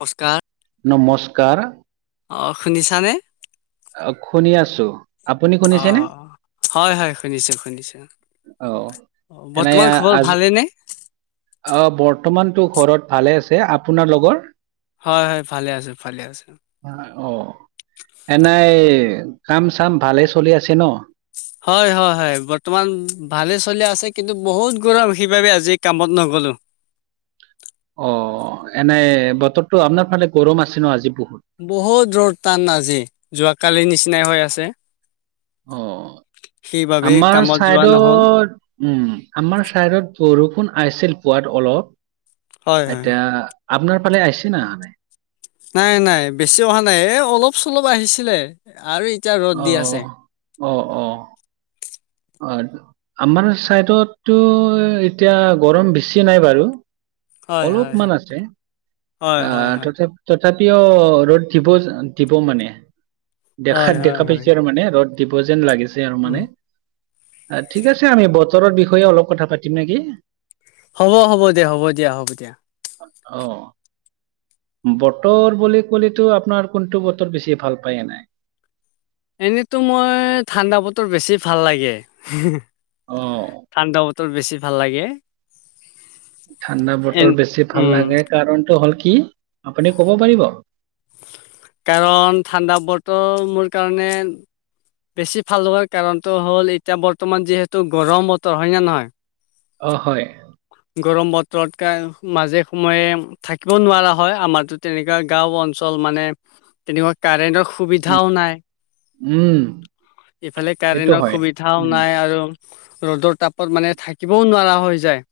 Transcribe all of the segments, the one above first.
নমস্কাৰ। নমস্কাৰ। অ, শুনিছানে। অ শুনি আছো। আপুনি অ শুনিছেনে হয় হয় শুনিছো শুনিছো। অ অ বৰ্তমান খবৰ ভালে নে? আহ বৰ্তমানতো ঘৰত ভালে আছে। আপোনাৰ লগৰ হয় হয় ভালে আছো ভালে আছো। অ এনেই কাম-চাম ভালে চলি আছে ন? হয় হয় হয় বৰ্তমান ভালে চলি আছে, কিন্তু বহুত গৌৰৱ সেইবাবে আজি কামত নগল নগলো। অ এনেই বতৰটো আপোনাৰ ফালে গৰম আছে ন আজি? বহুত বহুত ৰ'দ টান আজি, যোৱাকালি নিচিনাই হৈ আছে। অ। সেইবাবেই আমাৰ কামত যোৱা নহ'ল চাইদত, উম আমাৰ চাইদত বৰষু ষূণ আছিল পোৱাত অলপ, হয় হয়। এতিয়া আপনাৰ ফালে আইছে না আহা নাই? নাই নাই বেছি অহা নাই, এ অলপ চলপ আহিছিলে আৰু এতিয়া ৰ'দ দি আছে। অহ-অহ-অহ। অ আমাৰ চাইডতো এতিয়া গৰম বেছি নাই বাৰু। হয় হয় অলপমান হয় আছে, হয় হয় আহ হয় তথাপ তথাপিও ৰ'দ দিব দিব মানে হয় দেখাত হয় দেখা হয় পাইছে আৰু মানে ৰ'দ দিব যেন লাগিছে আৰু উম মানে। ঠিক আছে আমি বতৰৰ বিষয়ে অলপ কথা পাতিম নেকি। হ'ব-হ'ব দেয়া হ'ব দিয়া হ'ব দিয়া। অ। বতৰ বুলি ক'লেতো আপোনাৰ কোনটো বতৰ বেছি ভাল পায়ে এনে? এনেইতো মই ঠাণ্ডা বতৰ বেছি ভাল লাগে। অ', ঠাণ্ডা বতৰ বেছি ভাল লাগে। ঠাণ্ডা এন বতৰ বেছি ভাল উম লাগে, কাৰণটো হ'ল কি কি? আপুনি ক'ব পাৰিব? কাৰণ ঠাণ্ডা বতৰ মোৰ কাৰণে বেছি ভাল হোৱাৰ কাৰণটো হ'ল, এতিয়া বৰ্তমান যিহেতু গৰম বতৰ, হয়ে নে নহয়? অ হয়। গৰম বতৰতকৈ মাজে সময়ে থাকিব নোৱাৰা হয়। আমাৰতো তেনেকুৱা গাঁও অঞ্চল মানে তেনেকুৱা কাৰেনৰ সুবিধাও নাই। উম, ইফালে এইটো কাৰেণ্টৰ হয় সুবিধাও উম, নাই আৰু ৰ'দৰ তাপত মানে থাকিবও নোৱাৰা হৈ যায়।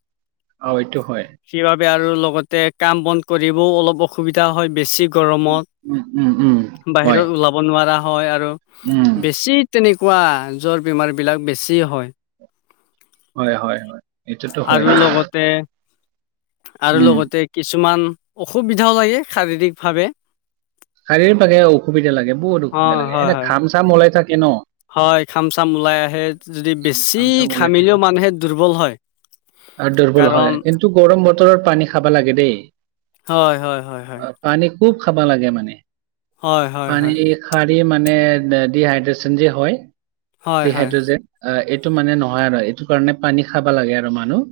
অ এইটো হয়। সেইবাবে আৰু লগতে কাম-বন কৰিবও অলপ অসুবিধা হয়, বেছি গৰমত, উম, উম, উম, হয়। বাহিৰত ওলাব নোৱাৰা হয় আৰু উম। সি তেনেকুৱা জ্বৰ বেমাৰবিলাক বেছি হয়। হয়-হয়-হয় এইটোটো হয়। আৰু লগতে আৰু উম, লগতে কিছুমান অসুবিধাও লাগে শাৰীৰিক ভাৱে। সৰিপাকে অসুবিধা লাগে, বহুত অসুবিধা হয় লাগে। হয় এনে ঘ হয়। খাম চাম ওলাই থাকে ন। হয়। ঘাম-চাম ওলাই আহে। যদি বেছি ঘাম চাম ওলাই থাকে ঘামিলেও মানুহে দুৰ্বল হয়। আৰু দুৰ্বল কাৰণ হয়। কিন্তু গৰম বতৰৰ পানী খাবা লাগে দেই। হয়-হয়-হয়-হয়। আহ, পানী খুব খাব লাগে মানে। পানী হয়-হয়-হয়। শাৰী এই মানে ডিহাইড্ৰেচন যে হয়। হয় হয় হয় ডিহাইড্ৰেজন এ অ টো মানে নহয়, আৰু এইটো কাৰণে পানী খাবা লাগে আৰু মানুহ।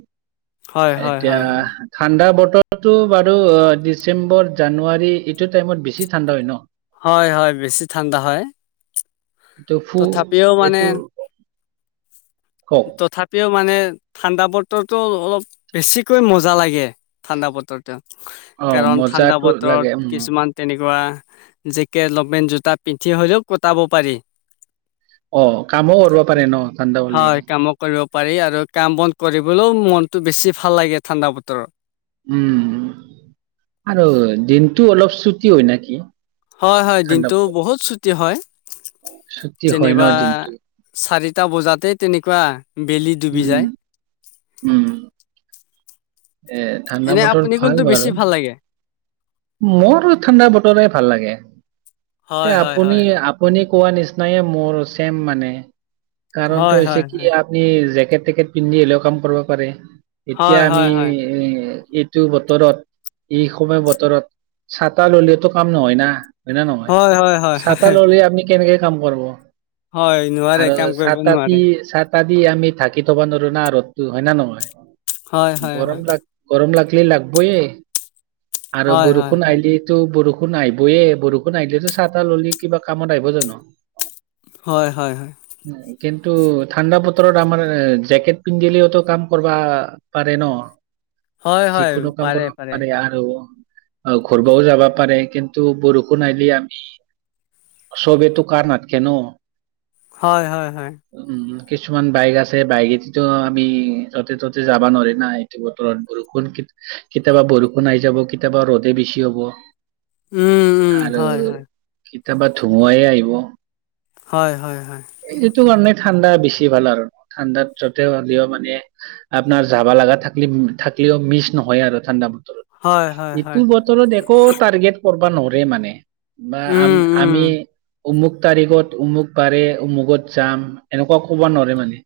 হয় হয় হয় এতিয়া হয় হয় ঠাণ্ডা বৰ্ত টো বাৰু ডিচেম্বৰ জানুৱাৰী এইটো টাইমত বেছি ঠাণ্ডা হয় ন হয় হয় বেছি ঠাণ্ডা হয়। তফু তথাপিও এইটো মানে কওক তথাপিও মানে ঠাণ্ডা বতৰতো অলপ বেছিকৈ মজা লাগে। ঠাণ্ডা বতৰটো অ কাৰণ ঠাণ্ডা মজাটো লাগে বতৰত উম কিছুমান তেনেক জেকেট লপেন জোতা পিন্ধি হ'লেও কটাব পাৰি। অ' কামো কৰিব পাৰে ন ঠাণ্ডা বুলি হয় কামো কৰিব পাৰি আৰু কাম বন কৰিবলৈও মনটো বেছি ভাল লাগে ঠাণ্ডা বতৰত উম আৰু দিনটো অলপ চুটি হয় নেকি? হয়, হয় ঠাণ্ডা দিনটো বতৰ বহুত ছুটি হয়। ছুটি হয় ন যেনিবা দিনটো চাৰিটা বজাতে তেনেকুৱা। বেলি ডুবি উম যায়। উম এ ঠাণ্ডা এনে বতৰ আপুনি কোনটো ভাল বেছি বাৰু ভাল লাগে মোৰো ঠাণ্ডা বতৰে ভাল লাগে। হয় এয়া হয় আপুনি হয় হয় আপুনি কোৱা নিচিনাইে মোৰ ছেম মানে হয় কাৰণটো হৈছে হয় হয় কি আমি টেকেট পিন্ধি হ'লেও কাম কৰিব পাৰে এতিয়া হয় আমি হয় হয় এ এইটো বতৰত এই সময় বতৰত ছাতা ললেটো কাম নহয় না হয় না নহয়, হয় হয় হয় হয় ছাতা হয় ললে আপুনি কেনেকে কাম কৰবো হয় নোৱাৰে আৰু কাম কৰিব ছাত নোৱাৰে আতি দি আমি ধাকি থবা নোৱাৰো না ৰ'দতো হয় না নহয় হয় হয় গৰম হয় ল গৰম লাগ লাগবোয়ে আৰু হয় হয় বৰষুণ আহিলি ত' বৰ বৰষুণ আহিবয়েই, বৰষুণ আহিলেতো ছাতা ল'লি কিবা কামত আহিব জানো হয়, হয়, হয়। উম, কিন্তু ঠাণ্ডা বতৰত আমাৰ জেকেট পিন্ধিলেওতো কাম কৰিবা পাৰে হয় হয় ন' হয় যিকোনো কাম কৰিব পাৰে আৰু আহ ঘুৰিবও যাবা পাৰে, কিন্তু বৰষূণ আহিলে আমি চবে টো কাৰ নাথাকে ন হয়, হয়, হয়। উম কিছুমান বাইক আছে বাইকে দিটো আমি য'তে ত'তে যাব নোৱাৰো না এইটো বতৰত বৰষুণ কেতিয়াবা বৰষুণ আহি যাব কেতিয়াবা ৰ'দ বেছি হ'ব উম উম আৰু হয় হয় কেতিয়াবা ধুমুহায়েইে আহিব হয়, হয়, হয়। এইটো কাৰণে ঠাণ্ডা বেছি ভাল আৰু ঠাণ্ডাত যতে হ'লেও মানে আপোনাৰ যাবা লাগা থাকলি [unintelligible] মিছ নহয় আৰু ঠাণ্ডা বতৰত হয়, হয়, হয়। এইটো বতৰত একো টাৰ্গেট কৰবা নৰে মানে বা আম উম উম আমি উমুক তাৰিখত, উমুক বাৰে, উমুকত যাম এনেকুৱা কব নোৱাৰে মানে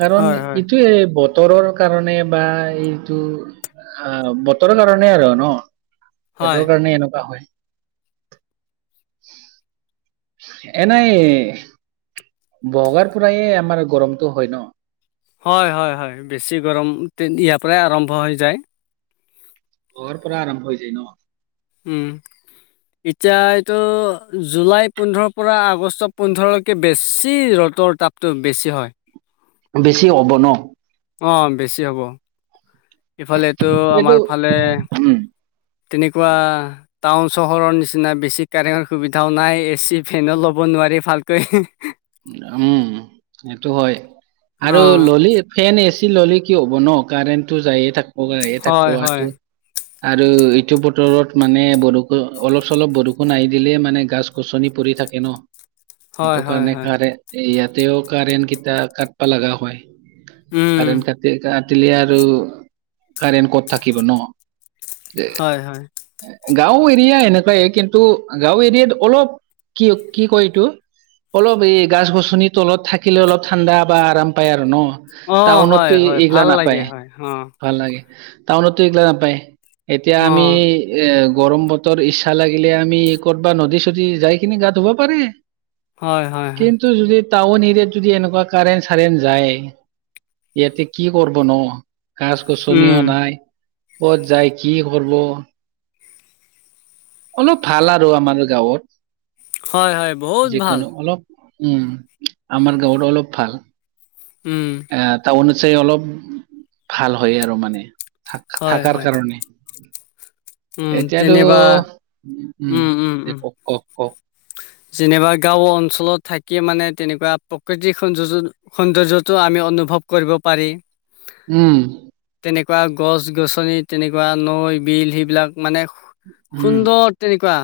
কাৰণ হয় হয় এইটোয়ে বত বতৰৰ কাৰণে বা এইটো অ' বতৰৰ কাৰণে আৰু ন হয় বতৰৰ কাৰণে এনেকুৱা হয়। [inaudible] এনেই বগাৰ পৰায়ে আমাৰ গৰমটো হয় ন? হয়, হয়, হয় বেছি গৰম দিন ইয়াৰ পৰাই আৰম্ভ হৈ যায়। [unintelligible] পৰা আৰম্ভ হৈ যায় ন? উম। এতিয়া এইটো জুলাই পোন্ধৰৰ পৰা আগষ্ট পোন্ধৰলৈকে বেছি ৰ তৰ তাপটো বেছি হয়। বেছি হ'ব ন। অ বেছি হ'ব ইফালেতো এইটো আমাৰ ফালে উম তেনেকুৱা টাউন চহৰৰ নিচিনা বেছি কাৰেণ্ট সুবিধাও নাই এ চি ফেনো ল'ব ন নোৱাৰা ভালকৈ উম সেটো হয় আৰু অ', ললি ফেন এচ ললি কি হ'ব ন কাৰেণ্টটো যায়ে থাকপ আহিয়ে থাকপ হয়, হয়, আহাটো। আৰু ইটো বতৰত মানে বৰষু অলপ চলপ বৰষুণ আহি দিলে মানে গাছ গছনি পৰি থাকে ন। হয় হয় হ তাৰে ইয়াতেও কাৰেণ কিটা কাতপা লাগা হয় উম, কাৰেণ কাটি কা টিলে আৰু কাৰেণ্ট ক'ত থাকিব ন। হয় হয়। গাঁও এৰিয়া এনেকুৱাই কিন্তু গাঁও এৰিয়াত অলপ কিউক কি কয় এইটো অলপ অৱে গাছ গছনি তলত থাকিলে অলপ ঠাণ্ডা বা আৰাম পায় আৰু ন। অ', টাউনতো হয়, এ হয়, এইগিলা ভাল নাপায় লাগে হয়, অ', ভাল লাগে। টাউনতো এইগিলা নাপায় এতিয়া আমি অ', এ গৰম বতৰ ইছা লাগিলে আমি ক'তবা নদী চদী যাই কিনে গা ধুবা পাৰে। হয় হয় হয়। কিন্তু যদি টাউন এৰিয়াত যদি এনেকুৱা কাৰেণ চাৰেণ যায় ইয়াতে কি কৰব নো। গাছ গছনিও উম, নাই ক'ত যাই কি কৰব। অলপ ভাল আৰু আমাৰ গাঁওত। হয় হয় বহুত ভাল। উম, আমাৰ গাঁওত অলপ ভাল। উম, এতা অনুযায়ী অলপ ভাল হয় আৰ মানে। থা হয়, থাকাৰ হয়, কাৰণে। উম, এতিয়াতো যেনিবা উম দে ক ক ক যেনিবা গাঁও অঞ্চলত থাকিয়ে মানে তেনেকুৱা প্ৰকৃতিক সৌনজজন সৌন্দৰ্য্যটো আমি অনুভৱ কৰিব পাৰি। উম। একবাৰ গছ গছনি তেনেকুৱা নৈ বিল সেইবিলাক মানে উম খুন্দৰ তেনেকুৱা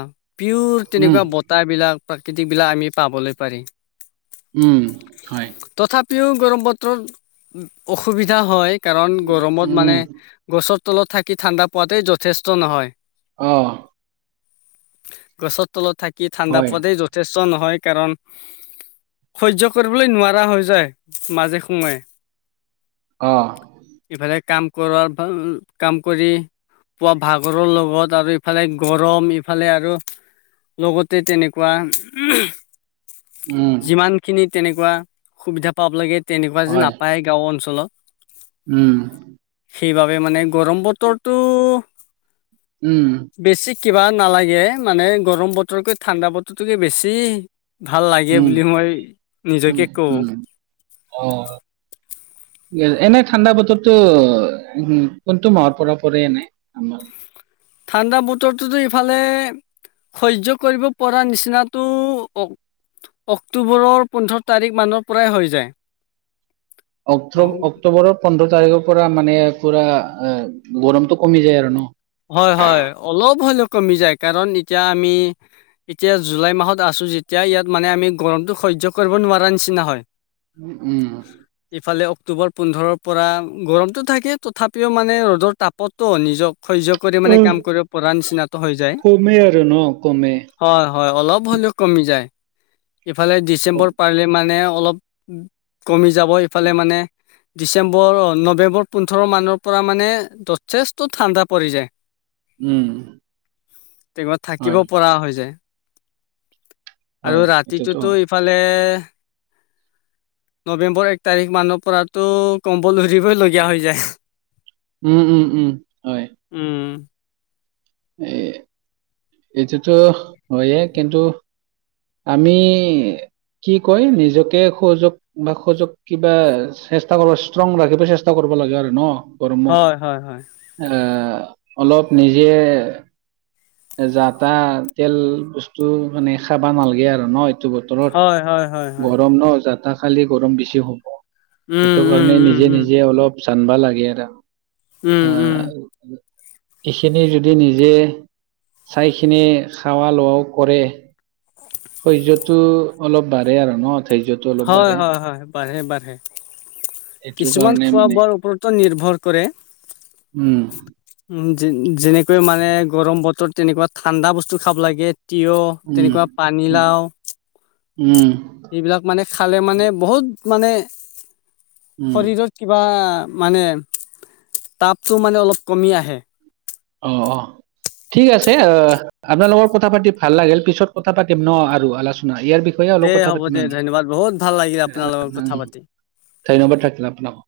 পিউৰ উম তেনেকুৱা বতা বিলাক প্ৰাকৃতিক বিলা আমি পাবলে পাৰি। উম হয়। পিও গৰম বতৰত অসুবিধা হয় কাৰণ গৰমত মানে উম গছত তলত থাকি ঠাণ্ডা পোৱাতেই যথেষ্ট নহয়। অ'। গছৰ তলত থাকি ঠাণ্ডা হয় পোৱতেই যথেষ্ট নহয় কাৰণ সয্য কৰিবলৈ নোৱাৰা হৈ যায় মাজে সময়ে। অ ইফালে কাম কৰোব কাম কৰি। পুৱা ভাগৰৰ লগত আৰু ইফালে গৰম ইফালে আৰু লগতে তেনেক কোৱা উম যিমানখিনি তেনেকুৱা সুবিধা পাব লাগে তেনেকুৱা যে হয় নাপায় গাঁও অঞ্চলত। উম। সেইবাবে মানে গৰম বতৰটো উম। বেছি কিবা নালাগে মানে গৰম বতৰকৈ ঠাণ্ডা বতৰটোকে বেছি ভাল লাগে উম বুলি মই উম নিজকে কওঁ। উম অ। এনেই ঠাণ্ডা বতৰতটো কোনটো মাহৰ পৰা পৰে এনে। ঠাণ্ডা বতৰটোতো ইফালে সয্য কৰিব পৰা নিচিনাতটো অক্টোবৰৰ পোন্ধৰ তাৰিখমানৰ পৰাই হৈ যায়। অ অ-অক্টোবৰৰ পোন্ধৰ তাৰিখৰপৰা মানে পুৰা গৰমটো কমি যায় আৰু ন'। হয়, হয় অলপ হ'লে কমি যায় কাৰণ এতিয়া আমি এতিয়া জুলাই মাহত আছ ছোঁ যেতিয়া ইয়াত মানে আমি গৰমটো সহ্য কৰিব নোৱাৰা নিচিনা হয়। উম, উম। ইফালে অক্টোবৰ পোন্ধৰৰপৰা গৰমটো থাকে তথাপিও মানে ৰ'দৰ তাপতো নিজক সয্য কৰি মানে কাম কৰিব পৰা নিচ কমে আৰু ন' কমে। হয় হয়, অলপ হ'লেও কমি যায়, ইফালে কম ডিচেম্বৰ পাৰিলে মানে অলপ কমি যাব ইফালে মানে ডিচেম্বৰ, নৱেম্বৰ পোন্ধৰ মানৰ পৰা মানে যথেষ্ট ঠাণ্ডা পৰি যায়। উম। তেকুৱা থাকিব হয় পৰা হৈ যায়। আৰু হয় এইটোতো ৰাতিটোতো হয় ইফালে নৱেম্বৰ এক তাৰিখ মানৰ পৰাতো কম্বল উৰিবই লগীয়া হৈ যায়। উম, উম, উম। হয় উম। এ, এইটোতো হয়ে কিন্তু আমি কি কয় নিজকে সহযোগ বা সহযোগ কিবা চেষ্টা কৰবা ষ্ট্ৰং ৰাখিব চেষ্টা কৰক ব লাগে আৰু ন'গৰমত? হয়, হয়, হয়, এ, অলপ নিজে যা তা তেল বস্তু মানে খাবা নালাগে আৰু ন'? টো বতৰত হয়, হয়, হয়, হয়। গৰম ন'? যাত তা খালি গৰম বেছি হ'ব। উম, সেইটো উম, কাৰণে উম, নিজে উম, নিজে অলপ জানবা লাগে আৰু। উম, আ, উম, এইখিনি যদি নিজেই চাইখিনি খাৱা লোৱাও কৰে সহ্যতো অলপ বাঢ়ে আৰু ন'? ধৈৰ্যটো অলপ হয়, বাঢ়ে হয়, হয়। বাঢ়ে, বাঢ়ে। এইটো কিছুমান কাৰণে খোৱা মানে বোৱাৰ ওপৰতো নিৰ্ভৰ কৰে। উম। যে-যেনেকৈ মানে গৰম বতৰত তেনেকুৱা ঠাণ্ডা বস্তু খাব লাগে। তিয়হ উম তেনেকুৱা উম পানীলাও। উম এইবিলাক মানে খালে মানে বহুত মানে উম শৰীৰত কিবা মানে তাপটো মানে অলপ কমি আহে। অ', অ'। ঠিক আছে। আপোনাৰ লগত কথা পাতি ভাল লাগিল। পিছত কথা পাতিম ন' আৰু আলচোনাই ইয়াৰ বিষয়ে দে অলপ কথা হ'ব পাতিম দে আমি। ধন্যবাদ বহুত ভাল লাগিল আপোনাৰ লগত উ কথা পাতি। ধন্যবাদ থাকিল আপোনাকো।